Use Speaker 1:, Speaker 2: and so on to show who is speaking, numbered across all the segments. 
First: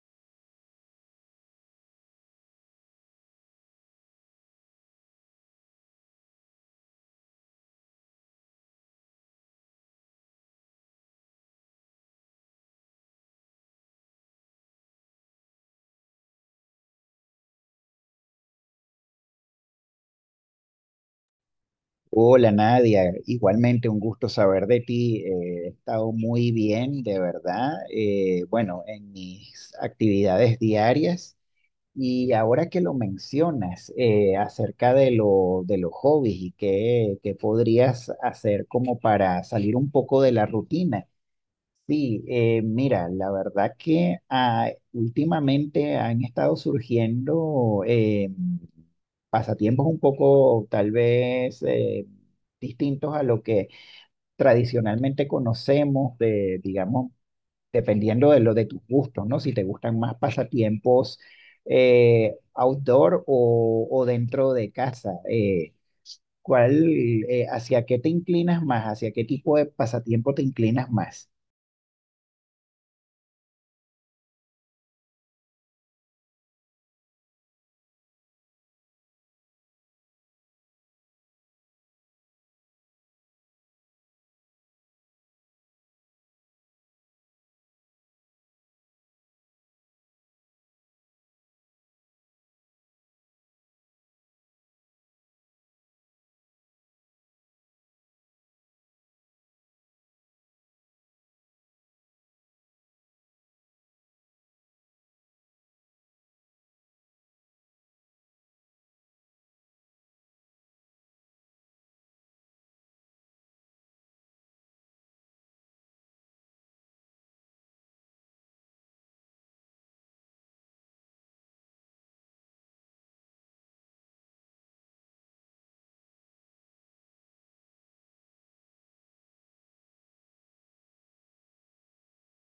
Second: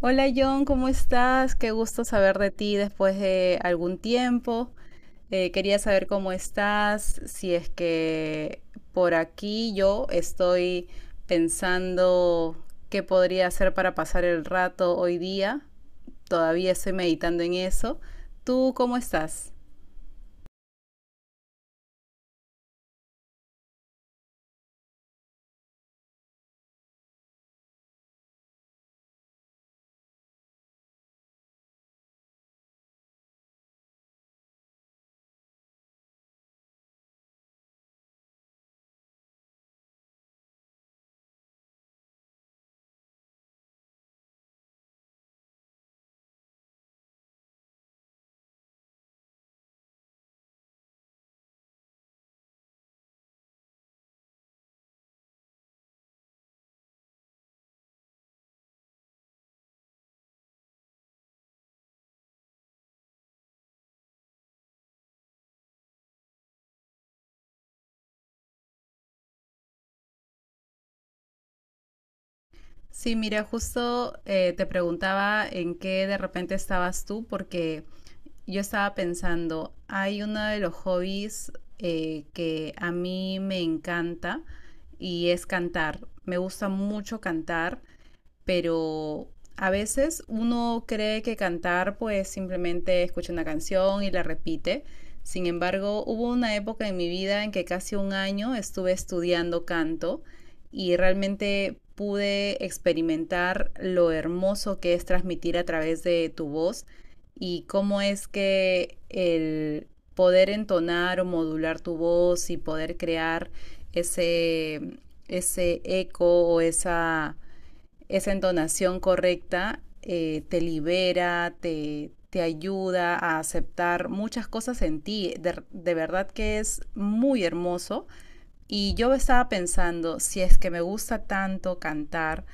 Speaker 1: Hola John, ¿cómo estás? Qué gusto saber de ti después de algún tiempo. Quería saber cómo estás, si es que por aquí yo estoy pensando qué podría hacer para pasar el rato hoy día. Todavía estoy meditando en eso. ¿Tú cómo estás?
Speaker 2: Hola Nadia, igualmente un gusto saber de ti. He estado muy bien, de verdad. Bueno, en mis actividades diarias y ahora que lo mencionas acerca de los hobbies y qué podrías hacer como para salir un poco de la rutina. Sí, mira, la verdad que últimamente han estado surgiendo pasatiempos un poco tal vez distintos a lo que tradicionalmente conocemos de, digamos, dependiendo de tus gustos, ¿no? Si te gustan más pasatiempos outdoor o dentro de casa. ¿Cuál, Hacia qué te inclinas más? ¿Hacia qué tipo de pasatiempo te inclinas más?
Speaker 1: Sí, mira, justo te preguntaba en qué de repente estabas tú, porque yo estaba pensando, hay uno de los hobbies que a mí me encanta y es cantar. Me gusta mucho cantar, pero a veces uno cree que cantar pues simplemente escucha una canción y la repite. Sin embargo, hubo una época en mi vida en que casi un año estuve estudiando canto y realmente pude experimentar lo hermoso que es transmitir a través de tu voz y cómo es que el poder entonar o modular tu voz y poder crear ese, ese eco o esa entonación correcta te libera, te ayuda a aceptar muchas cosas en ti. Verdad que es muy hermoso. Y yo estaba pensando, si es que me gusta tanto cantar,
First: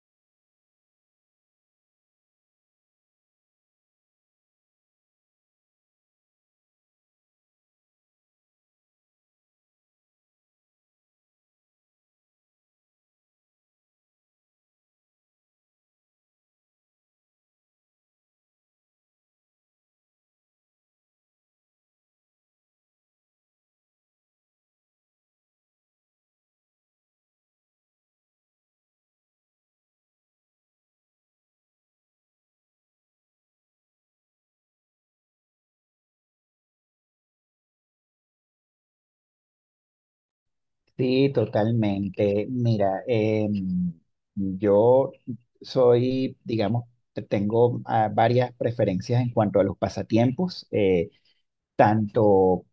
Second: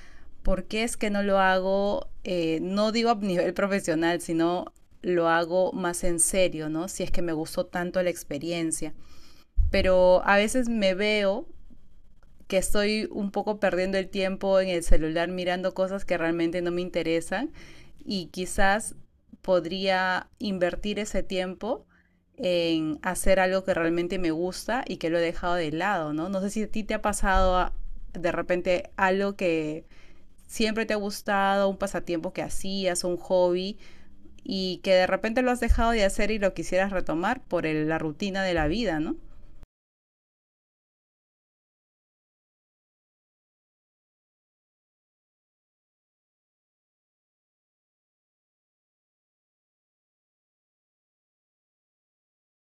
Speaker 1: ¿por qué es que no lo hago? Eh, no digo a nivel profesional, sino lo hago más en serio, ¿no? Si es que me gustó tanto la experiencia. Pero a veces me veo que estoy un poco perdiendo el tiempo en el celular mirando cosas que realmente no me interesan, y quizás podría invertir ese tiempo en hacer algo que realmente me gusta y que lo he dejado de lado, ¿no? No sé si a ti te ha pasado, ah, de repente algo que siempre te ha gustado, un pasatiempo que hacías, un hobby, y que de repente lo has dejado de hacer y lo quisieras retomar por el, la rutina de la vida, ¿no?
Speaker 2: Sí, totalmente. Mira, yo soy, digamos, tengo varias preferencias en cuanto a los pasatiempos, tanto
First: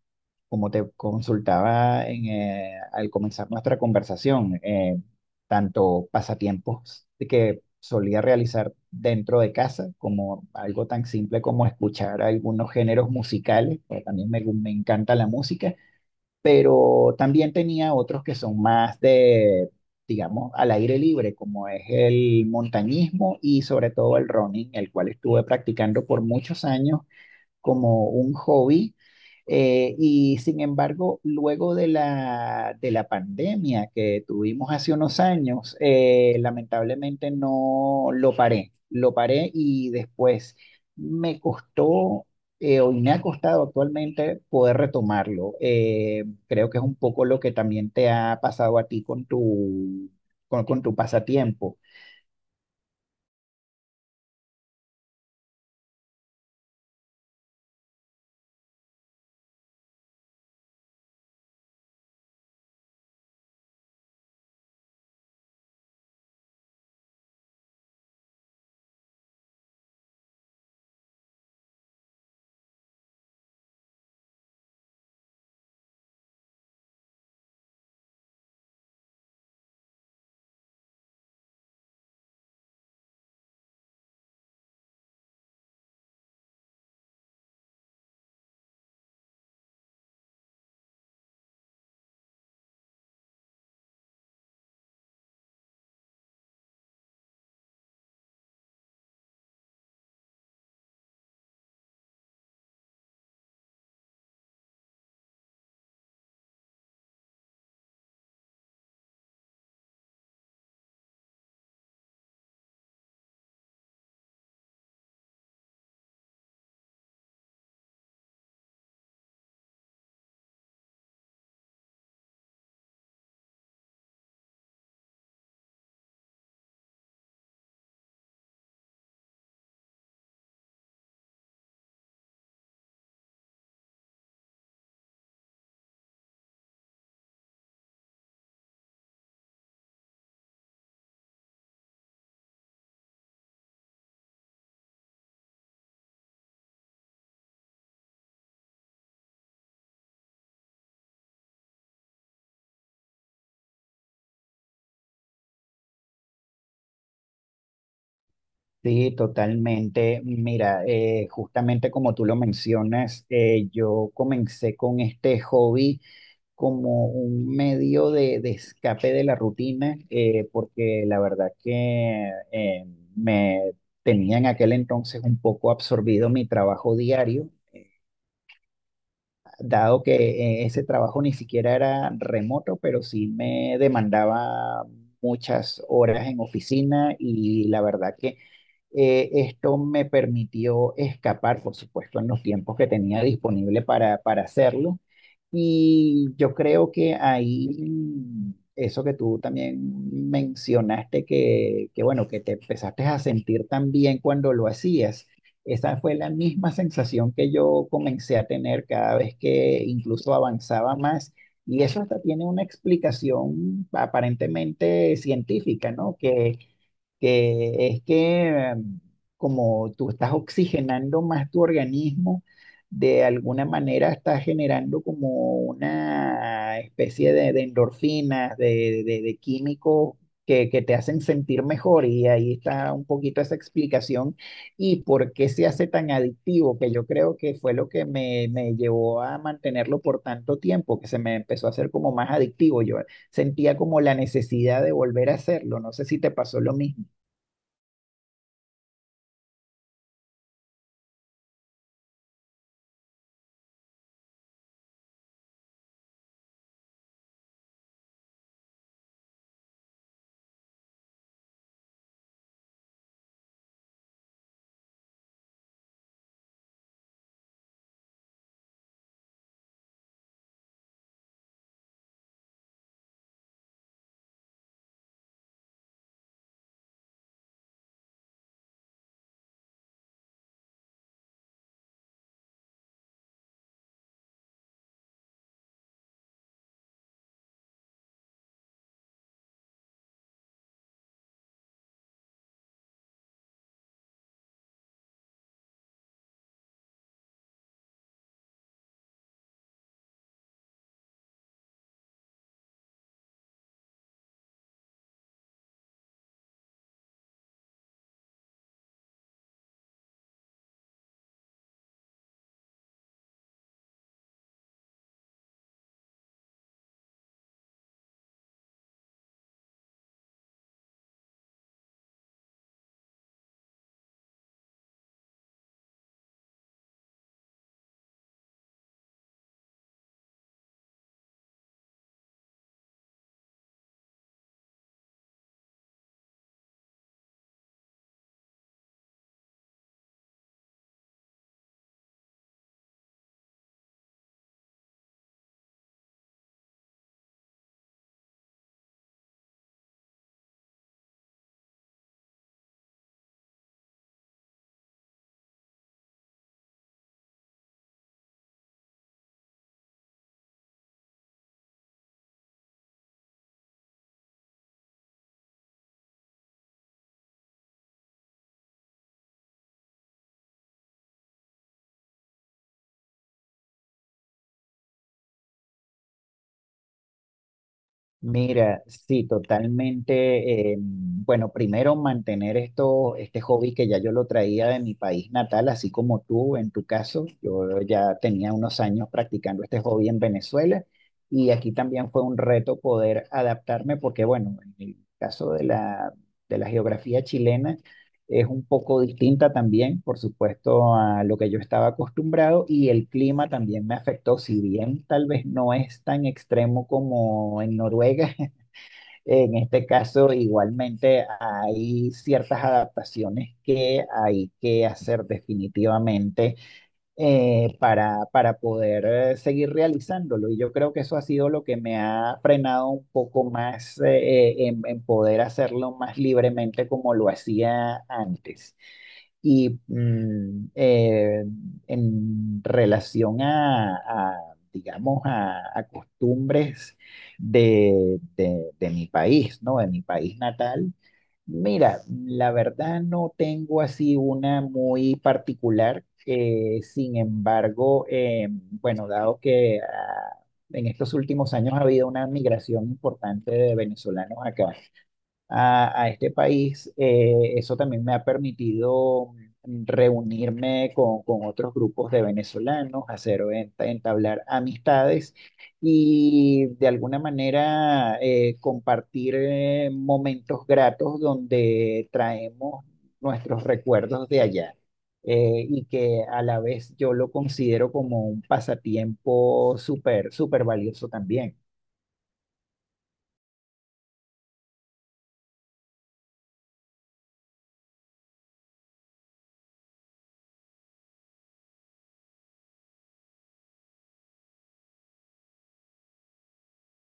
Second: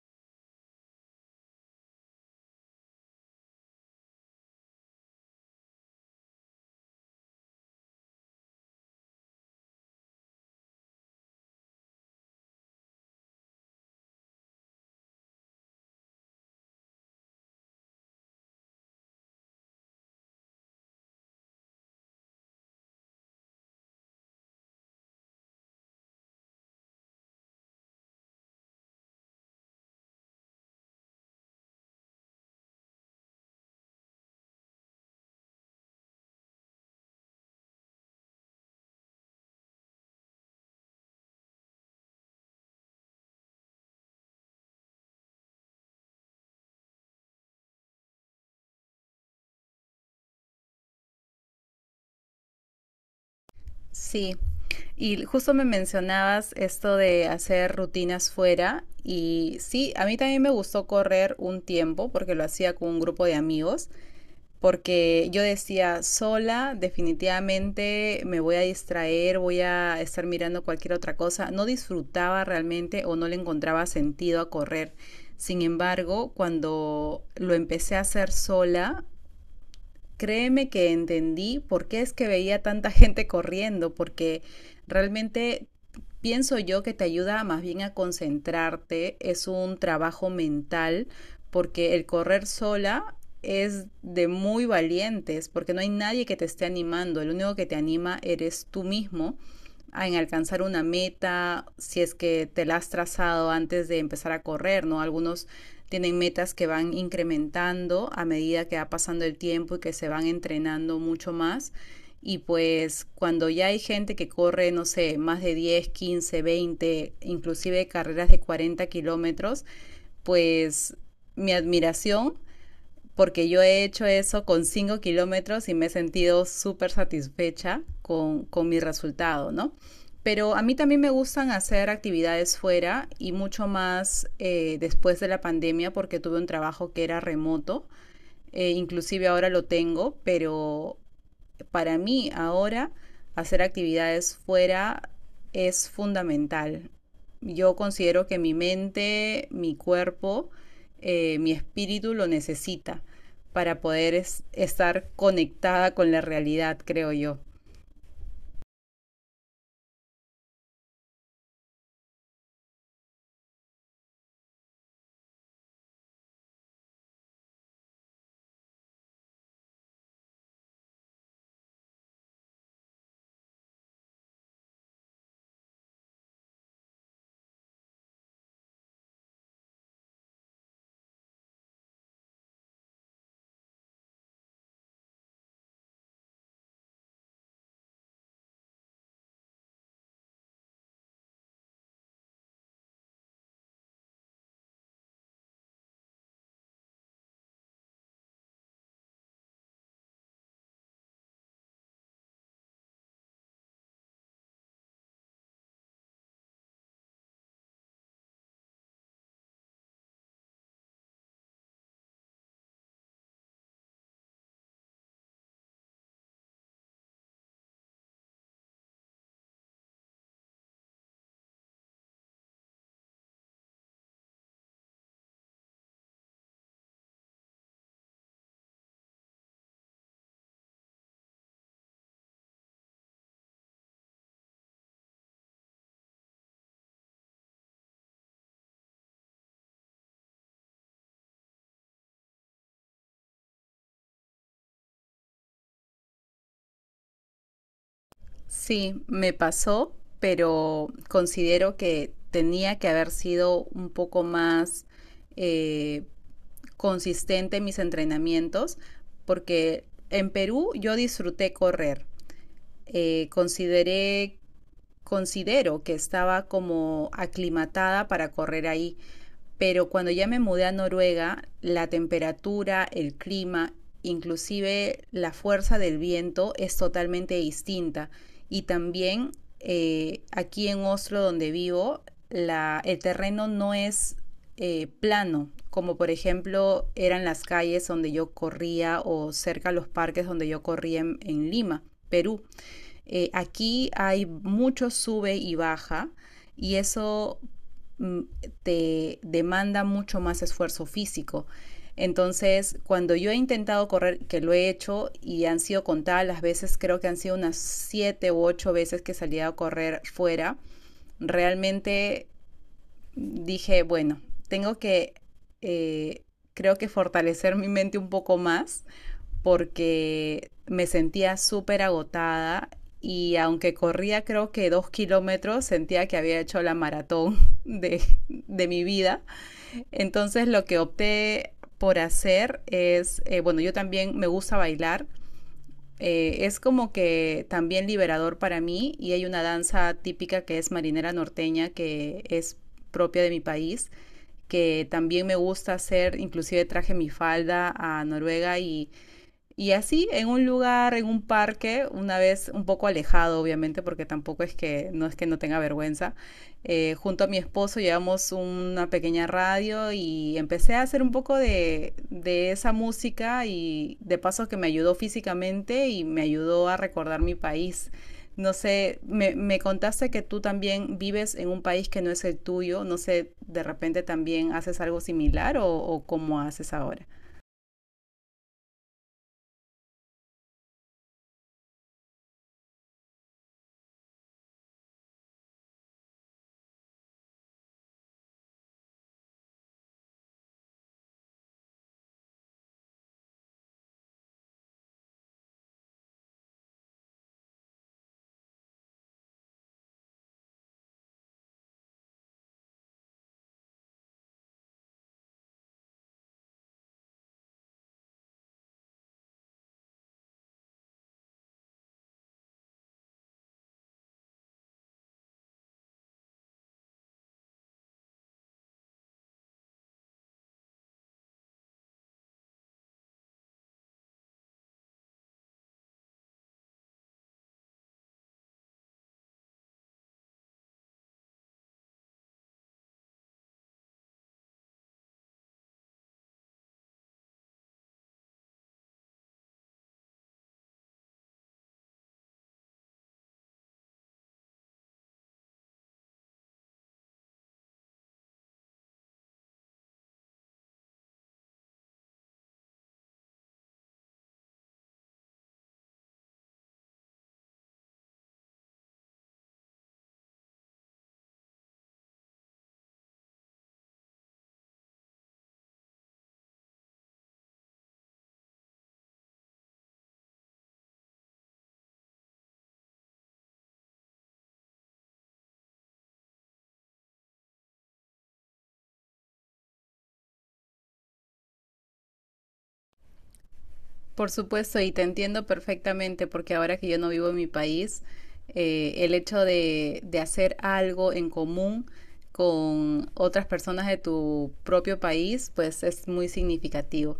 Speaker 2: como te consultaba en al comenzar nuestra conversación, tanto pasatiempos que solía realizar dentro de casa, como algo tan simple como escuchar algunos géneros musicales, porque también me encanta la música, pero también tenía otros que son más de, digamos, al aire libre, como es el montañismo y sobre todo el running, el cual estuve practicando por muchos años como un hobby. Y sin embargo, luego de la pandemia que tuvimos hace unos años, lamentablemente no lo paré, lo paré y después me costó, o me ha costado actualmente poder retomarlo. Creo que es un poco lo que también te ha pasado a ti con con tu pasatiempo.
Speaker 1: Sí, y justo me mencionabas esto de hacer rutinas fuera, y sí, a mí también me gustó correr un tiempo porque lo hacía con un grupo de amigos, porque yo decía, sola definitivamente me voy a distraer, voy a estar mirando cualquier otra cosa, no disfrutaba realmente o no le encontraba sentido a correr. Sin embargo, cuando lo empecé a hacer sola, créeme que entendí por qué es que veía tanta gente corriendo, porque realmente pienso yo que te ayuda más bien a concentrarte, es un trabajo mental, porque el correr sola es de muy valientes, porque no hay nadie que te esté animando, el único que te anima eres tú mismo en alcanzar una meta, si es que te la has trazado antes de empezar a correr, ¿no? Algunos tienen metas que van incrementando a medida que va pasando el tiempo y que se van entrenando mucho más. Y pues cuando ya hay gente que corre, no sé, más de 10, 15, 20, inclusive carreras de 40 km, pues mi admiración, porque yo he hecho eso con 5 km y me he sentido súper satisfecha con mi resultado, ¿no? Pero a mí también me gustan hacer actividades fuera y mucho más después de la pandemia, porque tuve un trabajo que era remoto. Inclusive ahora lo tengo, pero para mí ahora hacer actividades fuera es fundamental. Yo considero que mi mente, mi cuerpo, mi espíritu lo necesita para poder estar conectada con la realidad, creo yo.
Speaker 2: Sí, totalmente. Mira, justamente como tú lo mencionas, yo comencé con este hobby como un medio de escape de la rutina, porque la verdad que me tenía en aquel entonces un poco absorbido mi trabajo diario, dado que ese trabajo ni siquiera era remoto, pero sí me demandaba muchas horas en oficina, y la verdad que esto me permitió escapar, por supuesto, en los tiempos que tenía disponible para hacerlo. Y yo creo que ahí, eso que tú también mencionaste, que bueno, que te empezaste a sentir tan bien cuando lo hacías. Esa fue la misma sensación que yo comencé a tener cada vez que incluso avanzaba más. Y eso hasta tiene una explicación aparentemente científica, ¿no? Que es que como tú estás oxigenando más tu organismo, de alguna manera estás generando como una especie de endorfinas, de químicos que te hacen sentir mejor, y ahí está un poquito esa explicación y por qué se hace tan adictivo, que yo creo que fue lo que me llevó a mantenerlo por tanto tiempo, que se me empezó a hacer como más adictivo. Yo sentía como la necesidad de volver a hacerlo, no sé si te pasó lo mismo.
Speaker 1: Sí, me pasó, pero considero que tenía que haber sido un poco más eh, consistente en mis entrenamientos, porque en Perú yo disfruté correr, consideré, considero que estaba como aclimatada para correr ahí, pero cuando ya me mudé a Noruega, la temperatura, el clima, inclusive la fuerza del viento es totalmente distinta. Y también aquí en Oslo, donde vivo, la, el terreno no es plano, como por ejemplo eran las calles donde yo corría o cerca a los parques donde yo corría en Lima, Perú. Aquí hay mucho sube y baja, y eso mm, te demanda mucho más esfuerzo físico. Entonces, cuando yo he intentado correr, que lo he hecho y han sido contadas las veces, creo que han sido unas siete u ocho veces que salía a correr fuera, realmente dije, bueno, tengo que, eh, creo que fortalecer mi mente un poco más, porque me sentía súper agotada y aunque corría creo que 2 km, sentía que había hecho la maratón de, de mi vida. Entonces lo que opté por hacer es, bueno, yo también me gusta bailar. Es como que también liberador para mí, y hay una danza típica que es marinera norteña, que es propia de mi país, que también me gusta hacer. Inclusive traje mi falda a Noruega, y así, en un lugar, en un parque, una vez un poco alejado, obviamente, porque tampoco es que no es que no tenga vergüenza, junto a mi esposo llevamos una pequeña radio y empecé a hacer un poco de esa música, y de paso que me ayudó físicamente y me ayudó a recordar mi país. No sé, me contaste que tú también vives en un país que no es el tuyo, no sé, de repente también haces algo similar o cómo haces ahora.
Speaker 2: Mira, sí, totalmente. Bueno, primero mantener esto, este hobby que ya yo lo traía de mi país natal, así como tú en tu caso. Yo ya tenía unos años practicando este hobby en Venezuela, y aquí también fue un reto poder adaptarme porque, bueno, en el caso de la geografía chilena, es un poco distinta también, por supuesto, a lo que yo estaba acostumbrado, y el clima también me afectó, si bien tal vez no es tan extremo como en Noruega, en este caso igualmente hay ciertas adaptaciones que hay que hacer definitivamente, para poder seguir realizándolo. Y yo creo que eso ha sido lo que me ha frenado un poco más en poder hacerlo más libremente como lo hacía antes. Y en relación a digamos, a costumbres de mi país, ¿no? De mi país natal, mira, la verdad no tengo así una muy particular. Sin embargo, bueno, dado que en estos últimos años ha habido una migración importante de venezolanos acá a este país, eso también me ha permitido reunirme con otros grupos de venezolanos, hacer, entablar amistades, y de alguna manera compartir momentos gratos donde traemos nuestros recuerdos de allá. Y que a la vez yo lo considero como un pasatiempo súper, súper valioso también.
Speaker 1: Por supuesto, y te entiendo perfectamente, porque ahora que yo no vivo en mi país, el hecho de hacer algo en común con otras personas de tu propio país, pues es muy significativo.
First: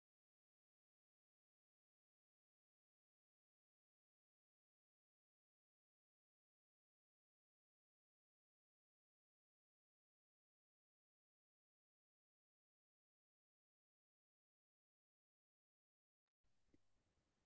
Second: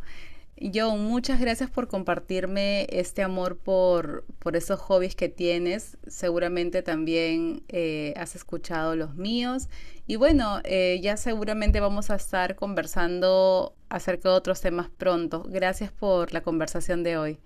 Speaker 1: John, muchas gracias por compartirme este amor por esos hobbies que tienes. Seguramente también has escuchado los míos. Y bueno, ya seguramente vamos a estar conversando acerca de otros temas pronto. Gracias por la conversación de hoy.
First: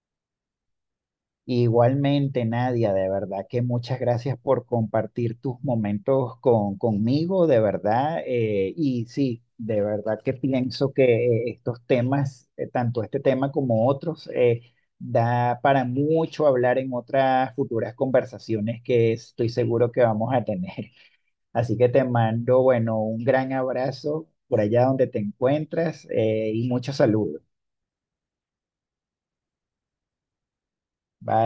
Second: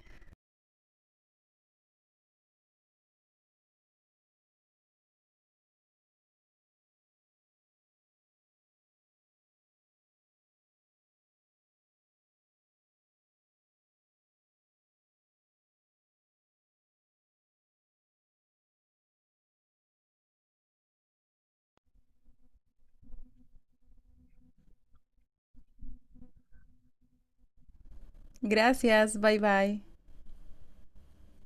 Speaker 2: Igualmente, Nadia, de verdad que muchas gracias por compartir tus momentos conmigo, de verdad. Y sí, de verdad que pienso que estos temas, tanto este tema como otros, da para mucho hablar en otras futuras conversaciones que estoy seguro que vamos a tener. Así que te mando, bueno, un gran abrazo por allá donde te encuentras, y muchos saludos.
Speaker 1: Gracias, bye bye.
Speaker 2: Bye.